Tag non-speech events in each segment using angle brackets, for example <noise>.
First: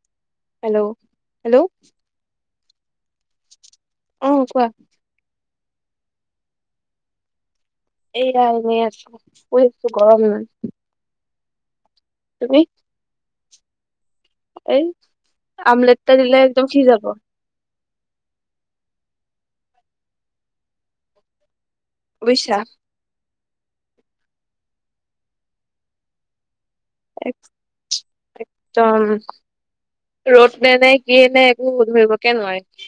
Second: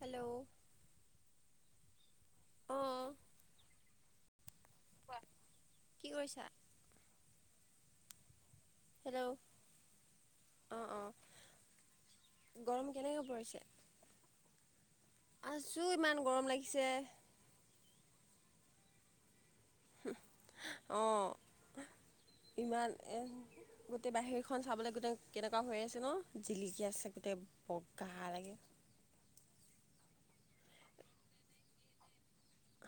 Hello hello hello অ', অ', কোৱা। কি কৰিছা? এই আ, এনে আছো হেল্ল' গৰম না অ', অ', গৰম কেনেকা পৰিছে? এই আছোঁ আমলেট এটা ইমান দিলে গৰম একদম হিজি লাগিছে। যাব হুম, অ', বুজিছা ইমান গোটেই বাহিৰ খন চাবলে গোটেই কেনেকুৱা হৈ আছে ন'। জিলিকি আছে গোটেই বগা হাৰ লাগে। একদম ৰ'দ নে নাই কিয় নাই একো ধৰিব কে নোৱাৰি।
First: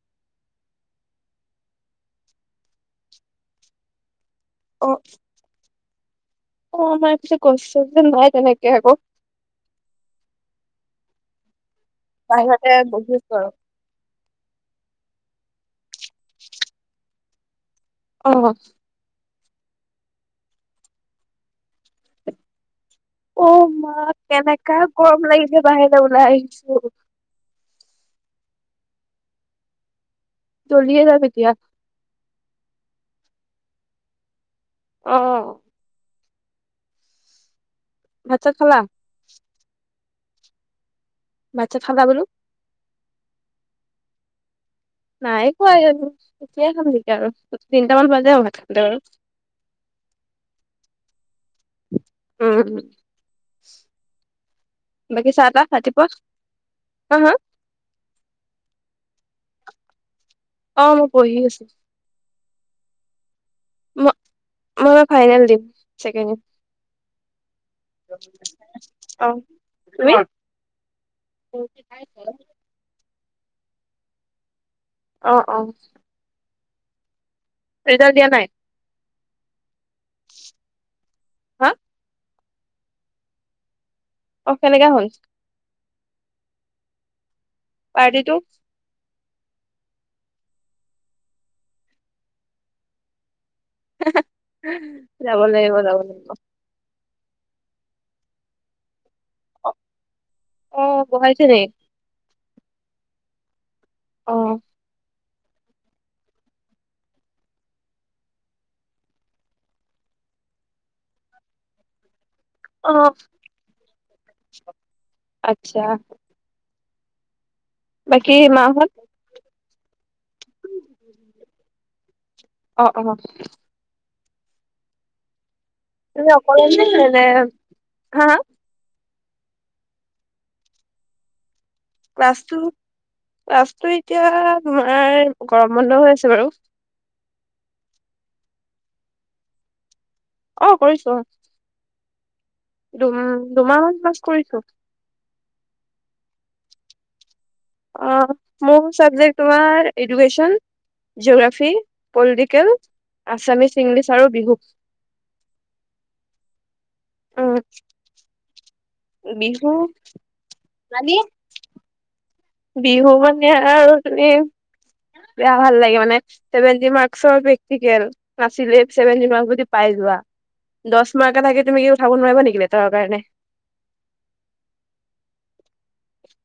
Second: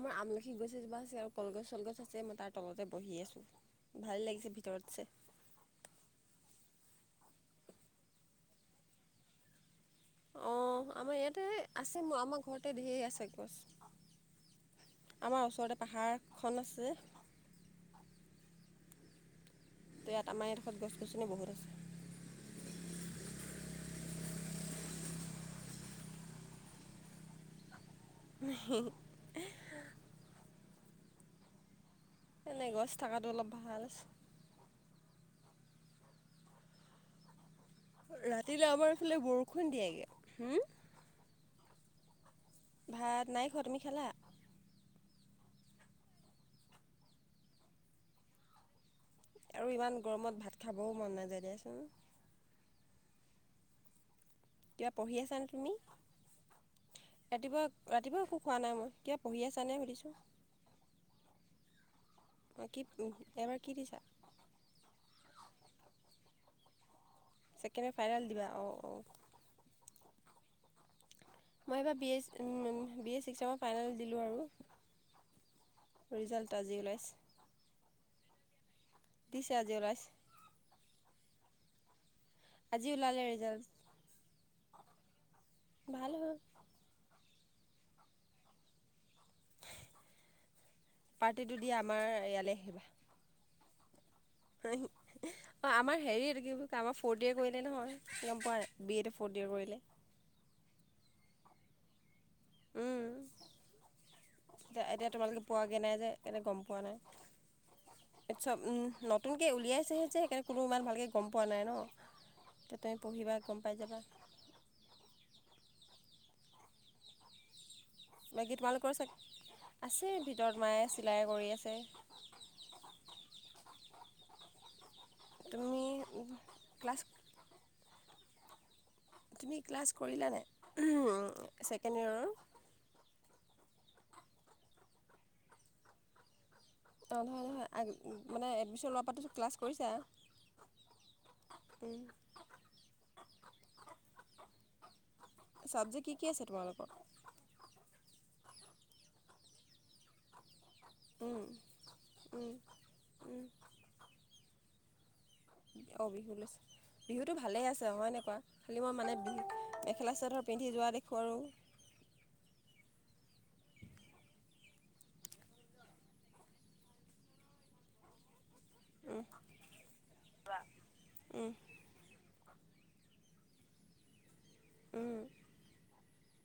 আমাৰ আমলখি গছ এজোপা আছে কলগছ চলগছ আছে মই তাৰ তলতে বহি আছোঁ ভাল লাগিছে। অ ভিতৰত আছে অ', আমাৰ কিছু কনচ নাই তেনেকে আকৌ। অ', আমাৰ ইয়াতে আছে মোৰ আমাৰ বাহিৰতে ঘৰতে ঢেৰ বহি আছে আছো আৰু গছ। আমাৰ ওচৰতে পাহাৰখন আছে। অ', তে ইয়াত আমাৰ এইডখত গছ গছনি বহুত আছে। অ', মা কেনেকা গৰম লাগিছে বাহিৰলে ওলাই আহিছো। <inaudible> জ্বলিয়ে যাম এতিয়া এনেই গছ থকাটো অলপ ভালচ। অ'। ভাত চাত ৰাতিলে খালা আমাৰ এইফালে বৰষুণ দিয়েগে। হু। ভাত-চাত খালা বোলো। ভাত নাই খোৱা, তুমি খালা? নাই খোৱা <unintelligible> এতিয়াই খাম নেকি আৰু। তিনিটামান বাজে আৰু ভাত খাওঁতে আৰু। আৰু ইমান গৰমত ভাত খাবও মন নাযায় দিয়াচোন। উম <inaudible> কিবা পঢ়ি বাকী চাহ আছানে তাহ তুমি? ৰাতিপুৱা হা হা ৰাতিপুৱা ৰাতিপুৱা একো খোৱা নাই মই। পঢ়ি আছানে সুধিছোঁ। অ', মই পঢ়ি আছো। বাকী পঢ় ম-মই ফাইনেল দিম। চেকেণ্ড ইয়ে ছেকেণ্ড ইয়েৰ ফাইনেল দিবা অঁ অঁ <unintelligible> মই এইবাৰ B A um B A six চেমৰ ফাইনেল দিলোঁ আৰু। অ', অ'। তাত যে ওলাইছে? ৰিজাল্ট দিয়া নাই? <unintelligible> হা? আজি ওলালে ৰিজাল্ট। কেনেকে হ'ল? ভাল হ'ল। পাৰ্টিটো। পাৰ্টিটো দিয়া, আমাৰ ইয়ালৈ আহিবা। হয় নিকি? যাব অ', লাগিব যাব আমাৰ হেৰি, লাগিব এইটো কি কয় আমাৰ ফৰ্থ ইয়েৰ কৰিলে নহয় গম পোৱা নাই? বি এ টো। <unintelligible> কৰিলে কি ৰে। উ। এ-এতিয়া তোমালোক পোৱাগৈ নাই যে এনে গম পোৱা নাই চব নতুনকে উলিয়াইছেহে যে সেইকাৰণে কোনো ইমান ভালকৈ গম পোৱা নাই ন ত অ তুমি পঢ়িবা গম পাই যাবা আচ্ছা বাকী তোমালোকৰ আছে ভিতৰত মায়ে চিলাই কৰি আছে অ অ তুমি তুমি অকলে নে ক্লাছ এনে হা তুমি ক্লাছ কৰিলানে ক্লাছটো ক্লাছটো এতিয়া আমাৰ গৰম বন্ধ হৈ আছে বাৰু অঁ নহয় নহয় মানে এডমিশ্যন লোৱাৰ পৰা ক্লাছ কৰিছে অ কৰিছো দুম দুমাহ মান ক্লাছ কৰিছো ছাবজেক্ট কি কি আছে তোমালোকৰ অ মোৰ চাবজেক্ট তোমাৰ এডুকেশ্যন তোমালোকৰ জিঅ'গ্ৰাফী পলিটিকেল আছামিছ ইংলিছ আৰু বিহু অঁ বিহু লৈছ বিহুতটো উম ভালেই আছে হয়নে বাও খালী মই মানে বিহু মেখেলা চাদৰ পিন্ধি যোৱা মানে দেখোঁ আৰু বিহু মানে আৰু তি বেয়া ভাল লাগে মানে ছেভেটি মাৰ্কচৰ প্ৰেক্টিকেল নাছিলেই চেভেনতি মাৰ্ক যদি পাই যোৱা দহ মাৰ্ক উম থাকে তুমি কি উঠাব নোৱাৰিবা নেকি বেতৰ কাৰণে উম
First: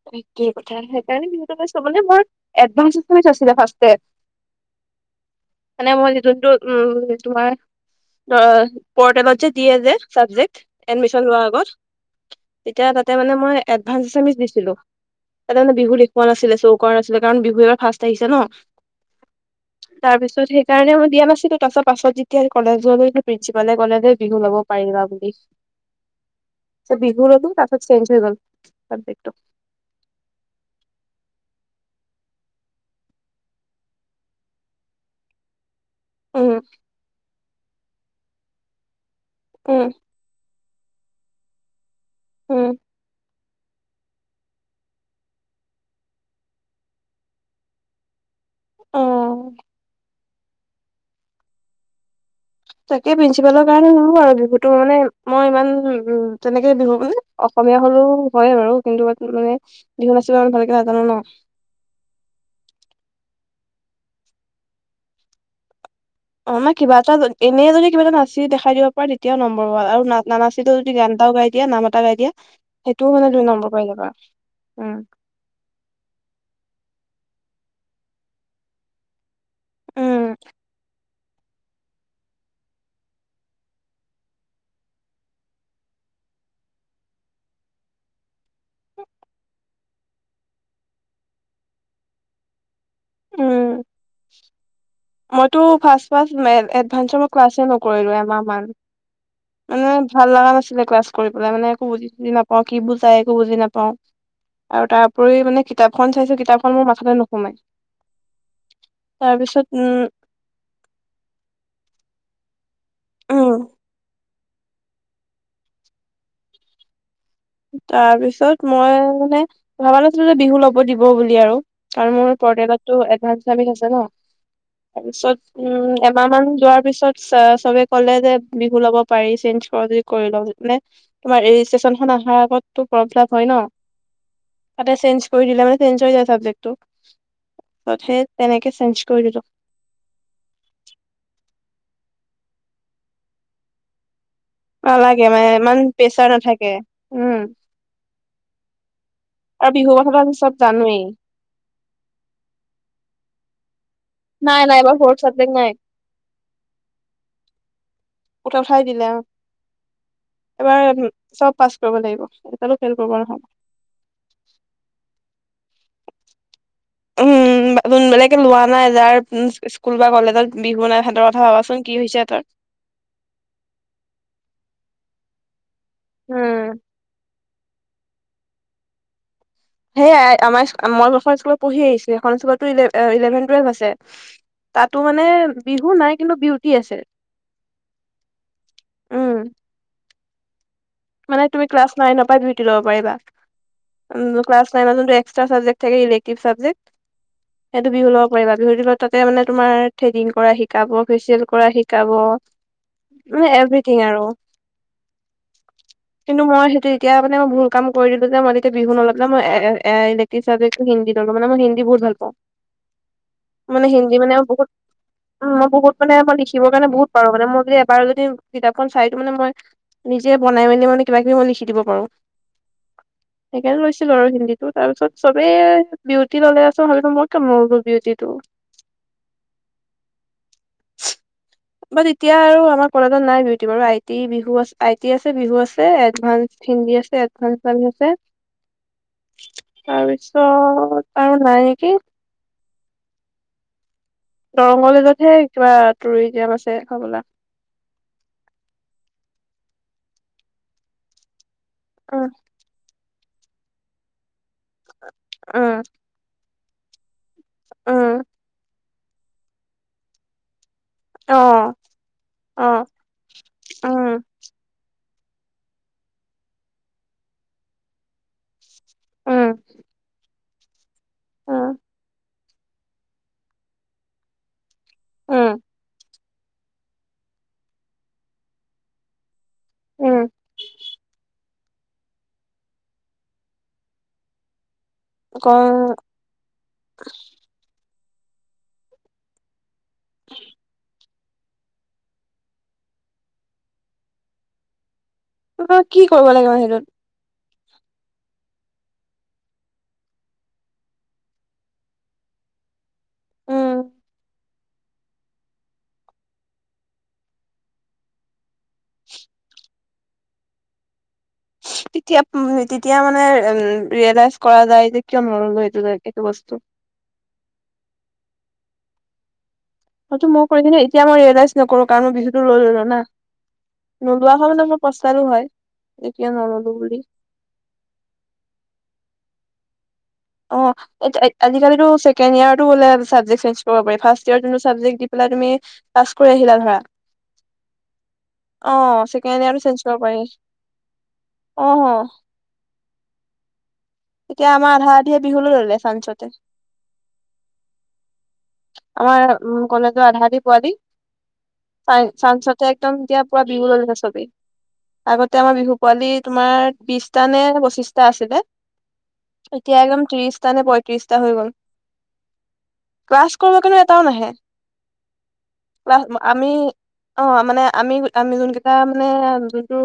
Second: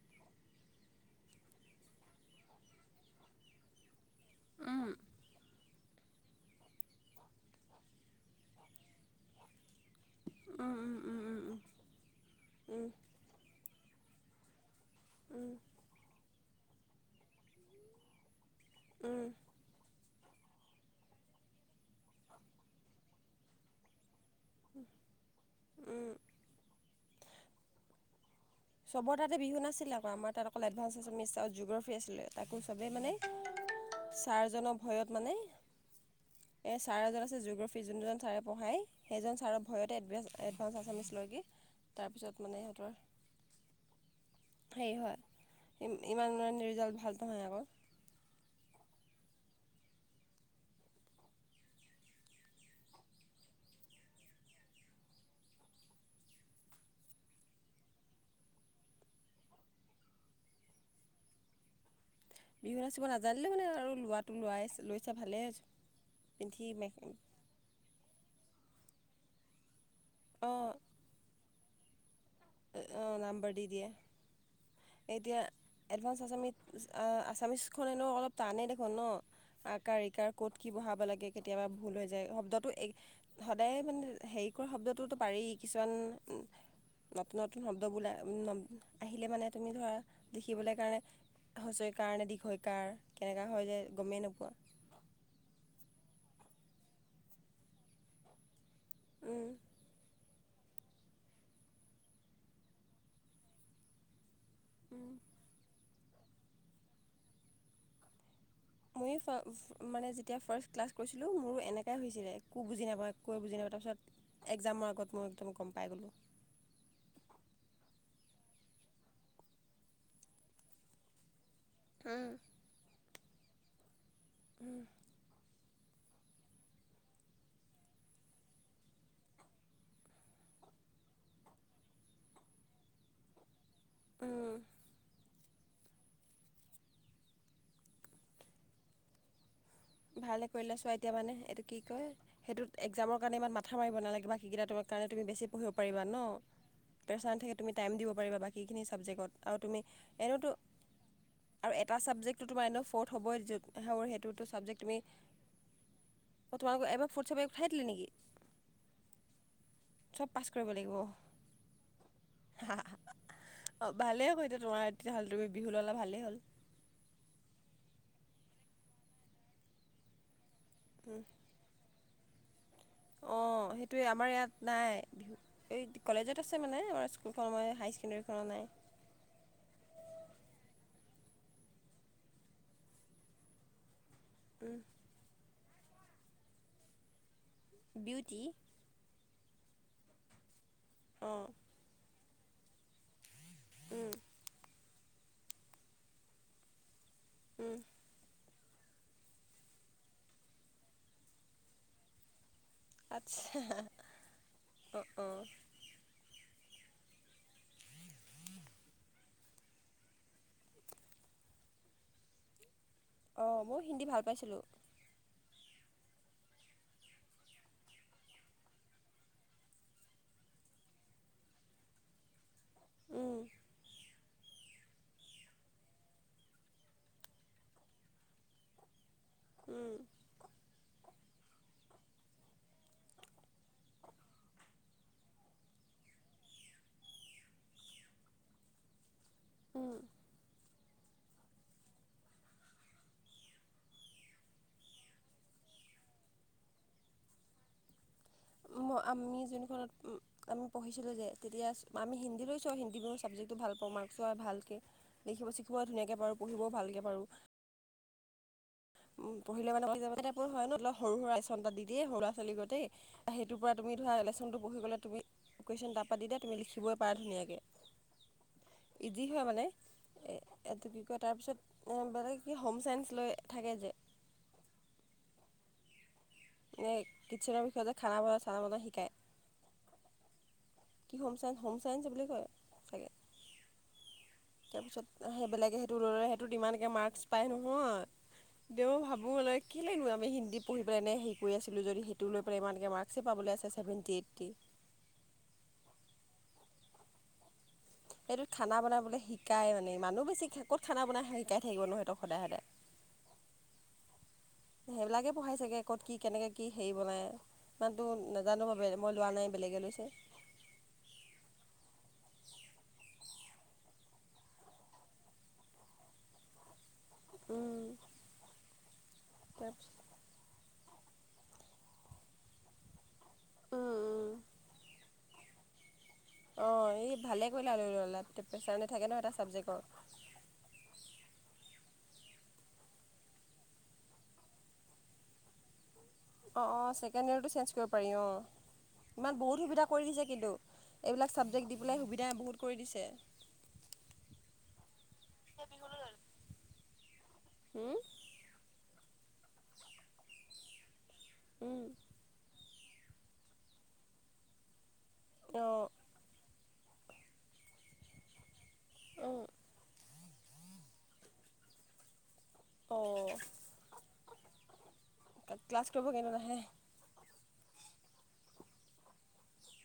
থিকেই কথা সেইকাৰণে বিহুতো লৈছো মানে মোৰ এডভাঞ্জ আচামিচ আছিলে ফাস্টতে উম মানে মই যোনটো উম তোমাৰ পৰ্টেলত যে দিয়ে যে চাবজেক্ট উম উম এডমিচন লোৱাৰ আগত তেতিয়া তাতে মানে মই এডভানস এছমিছ দিছিলো উম তাতে মানে বিহু দেখুওা নাছিলে চৌকা নাছিলে কাৰণ বিহু এবাৰ ফাৰ্ষ্ট আহিছে ন উম তাৰ পিছত সেইকাৰণে মই দিয়া নাছিলো তাৰ পছত পাছত যেতিয়া কলেজ ললো প্ৰিন্ঞ্চিপালে কলে বিহু ল'ব পাৰিবা বুলি উম বিহু ললো তাৰ পিছত চেঞ্জ হৈ গল চবৰ চাবজেক্টটো তাতে বিহু নাছিলে আকৌ আমাৰ তাত অকল এডভান্স, এচামিচ আৰু জিঅ'গ্ৰাফী আছিলে। তাকো চবেই মানে ছাৰজনৰ ভয়ত মানে উম এই ছাৰ এজন আছে জিঅ'গ্ৰাফী যোন জন ছাৰে পঢ়ায় সেইজন ছাৰৰ উম ভয়তে এডভ চচা চামিচ লৈ কি তাৰপিছত মানে উম সিহঁতৰ হেৰি হয় ইমান ম ৰিজাল্ট ভাল নহয় আকৌ অ তাকে প্ৰিন্ঞ্চিপালৰ কাৰণে নহো আৰু বিহুতো মানে মই ইমান উম তেনেকে বিহু আস অসমীয়া হলেও হয় বাৰু কিন্তু মানে বিহু নাচিব ভালকে নাজানো ন বিহু নাচিব নাজানিলে মানে আৰু লোৱাটো লোৱাই লৈছো ভালেই অ পিন্ধি ন মে কিবা এটা এনেই যদি কিবা এটা নাচি দেখাই দিব পাৰে তেতিয়াও নম্বৰ হ আৰু ন নাচো অঁ যদি গান এওাই দিয়া নাম এটা গাই দিয়া সেইটোও মানে দুই নাম্বাৰ দি নম্বৰ পাই দিয়ে যাবা উম। এতিয়া এডভানস আছামিছ আছামিছখন এনেঅলপ টানেই দেখোন ন আকাৰ ইকাৰ উম, ক'ত কি বহাব লাগে কেতিয়াবা ভুল হৈ যায় শব্দটো সদায় মানে হেৰি কৰা শব্দটোতো পাৰি কিছুমান নতুন নতুন শব্দবোল আহিলে মানে তুমি ধৰা লিখিবলৈ কাৰণে হুঁচৰি কাৰণে দীঘ ই কাৰ কেনেকুৱা হয় যে উম। গমেই নোপোৱা মইতো ফাস্ট ফাস্ট এডভাঞ্চৰ মই ক্লাচে নকৰিলো এমাহ মান ছিল ক্লাছ কৰি পেলাই মানে একো বুজি বুজি নাপাও কি বুজাই একো বুজি নাপাও আৰু তাৰ উপৰি মানে কিতাপখন চাইছো কিতাপখন মোৰ মাথতে নোসোমাই মই তাৰপিছত উম মানে যেতিয়া ফাৰ্ষ্ট ক্লাছ কৰিছিলোঁ মোৰো এনেকাই হৈছিলে কো বুজি নাপায় কৈ উম বুজি নাপায় তাৰপিছত এক্জামৰ আগত মই একদম গম পাই গ'লোঁ তাৰ পিছত মই মানে ভাবা নাছিলো যে বিহু ল'ব দিব বুলি আৰু আৰু মোৰ পৰিয়ালতো এডভানস চি আছে ন তাৰপিছত উম এমাহ মান যোৱাৰ পিছত চবে ক'লে যে বিহু ল'ব পাৰি চেঞ্জ কৰ যদি কৰি লওঁ যদি মান তমাৰ অাৰ আগ্ হয় ন উম, তাতে চ দে মানে চ য্ তেনেকে চ কৰি দো ভালে কৰিলে চোৱা এতিয়া মানে এইটো কি কয় সেইটোত এক্জামৰ কাৰণে ইমান মাথা মাৰিব নালাগে ম সেইকেইটা তোম কাৰণে তুি নালাগে বেছি মানে পঢ়িব ইমান পাৰা ন প্ৰেচাৰ নাথাকে প্ৰোৰন উম থাকে তুমি টাইম দিব পাৰা বাকীখিনি ছাবজেক্টত আৰু তুমি বিহুৰ কথাটো আি এনেওতো চব জানোৱেই আৰু এটা চাবজেক্টো তোম ফথ হ' নাই নাই সেইটোটোক্ এইবাৰ তুমি ফৰ্থ চাবজেক্ট নাই অ তোমালোকৰ এবাৰ ফৰ্ চ বাইক উঠাই দিলা নেকি উঠা উঠাই দিলে অ চব পাছ কৰিব লাগিব এবাৰ চব পাছ কৰিব লাগিব এয়ালো ফেইল কৰিব নহ'ব অ ভালেই হ'ল এতিয়া তোমাৰ তেতিয়াহ'লে তুমি বিহু ললা ভালেই হ'ল উমোন বেলেকে লোৱা নাই যাৰ স্কুল বা কলেজত বিহু নাই সিহঁতৰ কথা ভাবাচোন কি হৈছে তাৰ অ সেইটোয়ে আমাৰ ইয়াত নাই বিহু এই কলেজত আছে উম মানে আমাৰ স্কুল ফল মই হাইাৰ ছেকেণ্ডেৰী কৰা নাই সেয়াই আমাৰ মই এ স্কুলত পঢ়ি আহিছো এখন স্কুলতো ইলেভেন টুৱেল্ভ আছে উম, তাতো মানে বিহু নাই কিন্তু বিউটি আছে বিউটি উম অঁ া্ থ উম <unintelligible> উম সেইটো বিহু লগ পাৰিবা বিহুৰ দিনত তাতে মানে তোমাৰ থ্ৰেডিং কৰা শিকাব ফেচিয়েল কৰা শিকাব মানে আচ্ছা এভৰিথিং আৰু অ অঁ কিন্তু মই সেইটো এতিয়া মানে মই ভুল কাম কৰি দিলো যে মই এতিয়া বিহু নল ম এ হিন্দী অল মই হিন্দী বহুত ভাল পাওঁ অঁ মই মানে হিন্দী ভাল মানে পাইছিলোঁ বহুত বহুত মানে মই লিখিবৰ কাৰণে বহুত পাৰো মান মই যদি এবাৰ যদি কিতাপখন চাইতো মানে মই যে বনাই মেলি মানে কিবা কিবি মই লিখি দিব পাৰো সেইকাৰণে লৈছিলো আৰু হিন্দীত তাৰ পিছত চবেই বিউটি ললে আছে ভাবিলো মই কমলো বিউটিটো উম বাট এতিয়া আৰু আমাৰ কলেজত নাই বিউটি বাৰ আই টি বিহু আছে আই টি আছে বিহু আছে এডভানস হিন্দী আছে এডভানস চি আছে তাৰপিছ তাৰ নাই কি দৰং কলেজতহে কিবা টুৰিজিয়াম আছে হবলা আমি যোনখনতমি পঢ়িছিলোঁ যে তেতিয়া আমি উম, হিন্দী লৈছো হিন্দী চাবজেক্টটো ভাল পওঁ মাৰ্কটো ভালকৈ উম, লিখিবিিকিিবও ধুনীয়ৈ পাৰো পঢ়িবও ভালকৈ পাৰোঁ উম উ পঢ়িলে মানে যাব হয় ন সৰু সৰু আলচ্যন এটা অ', দি দিয়েই সৰু লৰা ছোৱালী গটেই অ', সেইটোৰ পৰা তুমি ধৰা উম, এলেচ্যন পঢ়ি গ'লে তুমি লকেশ্যন তাৰপৰা দি দা তুমি লিখিবই পাৰা ধুনীয়াকৈ ইজি হয় উম, মানে এ এইটো কি কয় তাৰ পিছত উম, এ বেলে কি হোম চাইন্ঞ্চ লৈ থাকে যে উম, কিটচেনৰ বিষয়তে খানা বন চানা বনাই শিকায় উম কি হম চ হোম চাইেস বুলি কয় চাগে তাৰপিছত সেই ক বেলেগে সেইটো লৈ ল'লে সেইটোত ইমানকৈ মাৰ্কচ পায় নহয় দেও ভাবো ল কি লনো আমি হিন্দী পঢ়ি পেলাই নে হ আছিলোঁ যদি সেইটো লৈ পেলাই ইমানকে মাৰ্কচই পাবলৈ আছে ছেভেণ্টি এইটি। তমাৰ কি কৰিব লাগে ম সেইটোত। সেইটোত খানা বনাবলৈ শিকাই মানে মানুহ বেছি ক'ত খানা বনাই শিকাই থাকিব নহতক সদায় সদায়। উম সেইবিলাকে পঢ়াই চাগে ক'ত কি কেনেকে কি হেৰি বনাই ইমানতো নাজানো ব মই লোৱা নাই ব বেলেগে লৈছে। <unintelligible> তেতিয়া, তেতিয়া মানে উ ৰিয়েলাইজ কৰা যায় যে কিয় নললো এইটো, এইটো বস্তু। উম', তা হয়টো মই কৰিছ এতিয়া মই ৰিয়েলাইজ নকৰো কাৰণ মই বিহুতো লৈ ললো ন। নোলোৱা হৈ মানে মই প্ৰস্থালো হৈ। অ', এই ভালেই কৰিল ল অলপ প্ৰেছাৰ নেথাকে ন এটা ছাবজেক্টৰ। অ', আজিকালি ছেকেড ইয়াৰোলোবজে চ পাৰি ফাৰয় যোনটো চাবেক্ দি পেলাই। তমি অ', অ, ছেকেণ্ড ইয়েৰটো চেঞ্জ কৰিব পাৰি অ, ইমান ছেকেণ্ড ইয়াৰটো বহুত চেঞ্জ সুবিধা কৰিব কৰি পাৰি দিছে কিন্তু এইবিলাক অ চাবজেক্ট দি পেলাই সুবিধা বহুত কৰি দিছে। তেতিয়া আমাৰ আধা আধিয়া বিহুলৈ ললে চানঞ্চতে। হুম আমাৰ উ কলেজৰ আধাি পোৱালি চ চঞ্চত। ততে একদম এতিয়া পুৰা বিহু ললে চবেই, আগতে আমাৰ বিহু অঁ পোৱালি তোমাৰ। বিশটা নে পঁচিশটা আছিলে এতিয়া একদম ত্ৰিশ সানে পঁয়ত্ৰিশটা হৈ গ'ল। অঁ ক্লাছ কৰিব কাৰণো এটাও নাহে ক্লাছ কৰিব কিন্তু আমি নাহে অ', মানে। আমি আমি যোন কেইটা মানে যোনটো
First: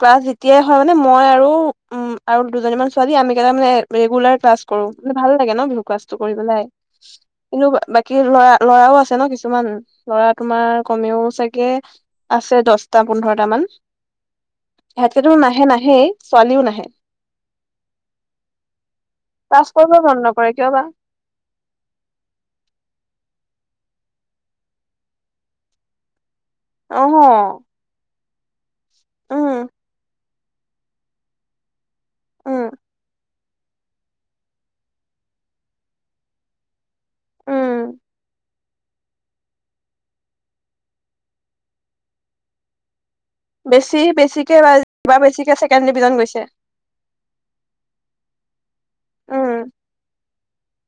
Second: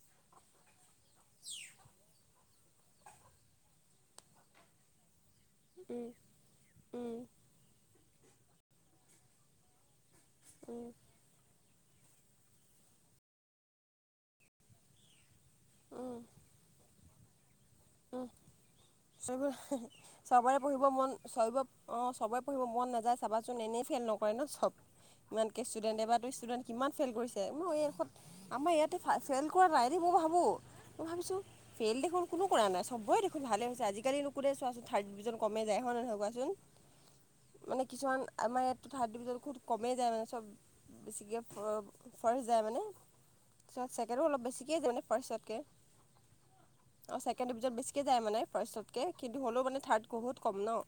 ক্লাছ যেতিয়াই হয়। মান মই আৰু উ আৰু দুজনীমান ছোৱালী আমটা মানে ৰেগুলাৰ ক্লাছ কৰো। ভাল লাগে ন বিহু উম কচটো কৰিব পেলাই উম কিন্তু বাকী লৰা ল'ৰাও আছে ন কিছুমান। ল'ৰা উম তোমাৰ কমেও চাগে। আছে দছটা পোন্ধৰটা মান ইহ নাহে নাহে ছোৱালীও নাহে। উম', ক্লাছ কৰিব মন নকৰে চবাৰে কিয় বা পঢ়িব মন চাবিব। অ', চবেই পঢ়িব মন নাযায় চাবাচোন এনেই ফেইল নকৰে ন চব, ইমানকে ষ্টুডেণ্টে বা ত ষ্টুডেণ্ট কিমান ফেইল অহ কৰিছে মই এইডোত আমাৰ ইয়াতে ফেইল কৰা উম নাই দ মই ভাবোঁ। ই ভাবিছো ফেইল দেখোন কোনো। কৰা উম নাই চবৰে ভালেই হৈছে আজিকালিো চোৱাচোন থাৰ্ড ডিভিজন কমে যায় হয় নহয় কোৱাচোন। মানে উম কিছুমান আমাৰ ইয়াত। থাৰ্ড ডিজনত খু কমেই যায় মানে চব, বেছিকে ফৰেচ যায় মানে। তাৰপিছত বেছি ছেকেণ্ডো অলপ বেছিকে বেছিকৈ যায় মানে কিবা বেছিকে ছেকেণ্ড ডিভিজন গৈছে। অ', ছেকেণ্ড ডিভিজন বেছিকৈায় মানে ফাৰ্ষ্তকৈ কিন্তু উম হ'লেওানোৰড বহুত কম ন।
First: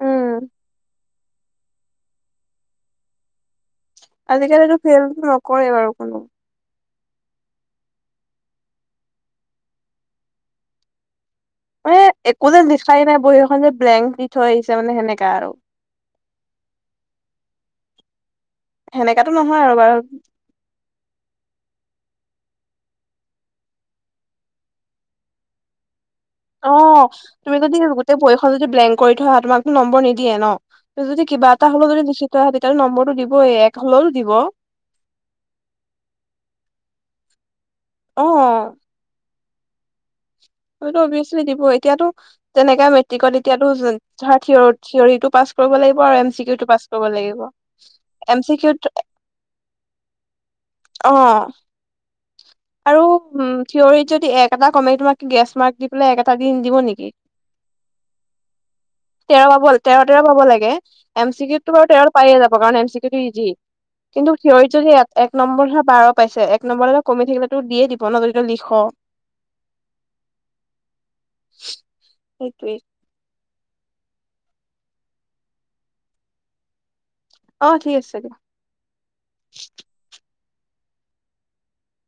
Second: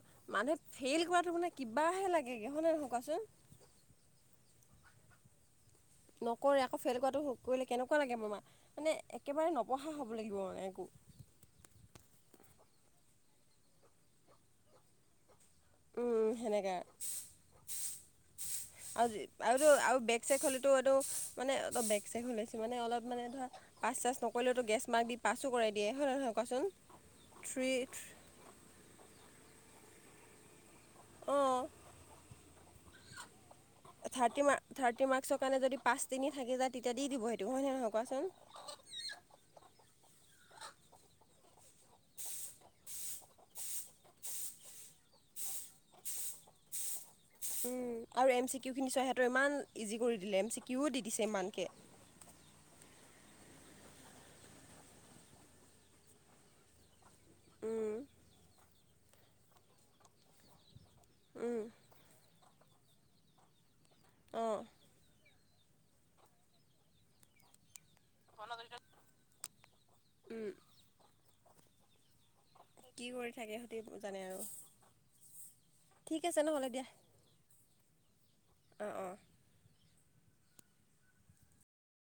উম মানুহে ফেইল কৰাটো মানে কিবাহে লাগেগে হনে নহয় কোৱাচোন। আজিকালিটো ফে'ল নকৰে বাৰু কোনো। নকৰে আকৌ ফেইল কৰাটো কৰিলে কেনেকুৱা লাগে মোৰ মা মানে একেবাৰে নপঢ়া হ'ব লাগিব মানে একো। ম, একো যেন লিখাই নাই বহী এখন যে ব্লেংক দি থৈ আহিছে মানে সেনেকা আৰু। উম', সেনেকে। আৰু সেনেকাতো নহয় আৰুটো বাৰু আৰু বেক চেগ হ'লে এইটো মানে বেগ চে হলে। কিছমান অলপ মানে ধৰা পাছ চাছ নকৰিলেওতো গেছ মাৰ্ক পছো কৰাই দিয়ে হয় নহয়। কোৱাচোন অ', তুমি থ্ৰী যদি গোটেই বয়খন যদি ব্লেংক কৰি থৈ আহ তোমাকতো নম্বৰ নিদিয়ে ন। যদি কিবা অঁ এটা হ'লে যদি লশ্চিত হয় তেতিয়াাহলে নম্বৰটো দই এক। হ'লেওতো দিব ছাৰ্টি মাক, মাকচৰ কাৰণে যদি পচ তিনি থাকি য তেতিয়া দি দিব। হয় নে নহয়, কোৱাচোন। অ হয়টো অভিয়াচলি দিব এতিয়াতো তেনেককাে মেট্ৰিকত এতিয়ো ধ, থ থটো পাছ। কৰিব লাগিব আৰু এম চিউটো পা আৰু এম চি কিউ খিনি চয় সিহঁতৰ ইমান ইজি কৰি দিলে এম চি কিউও দি অ দিছে ইমানকে। আৰু থিয়ৰিত যদি এক এটা কমে তোমাক গ্ৰেছ মাৰ্ক দি পেলাই এক এটা দি দিব নেকি উ তেৰ পাব তেৰ তেৰ পাব লাগে এম উম, চিিকউতো বাৰু তেৰ পায়ে যাব কাৰণ এম চি কিউ টো ইজি কিন্তু অঁ হিয়ৰিতো সেই এক নম্বৰ হে বাৰ পাইছে এক নম্বৰটা কমি থাকিলো দিয়ে দিব বনদৰিিত লিখ উম ত কি কৰি থাকে সেইতে জানে আৰু ঠিক আছে নহ'লে দিয়া অ ঠিক আছে দিয়া অঁ অঁ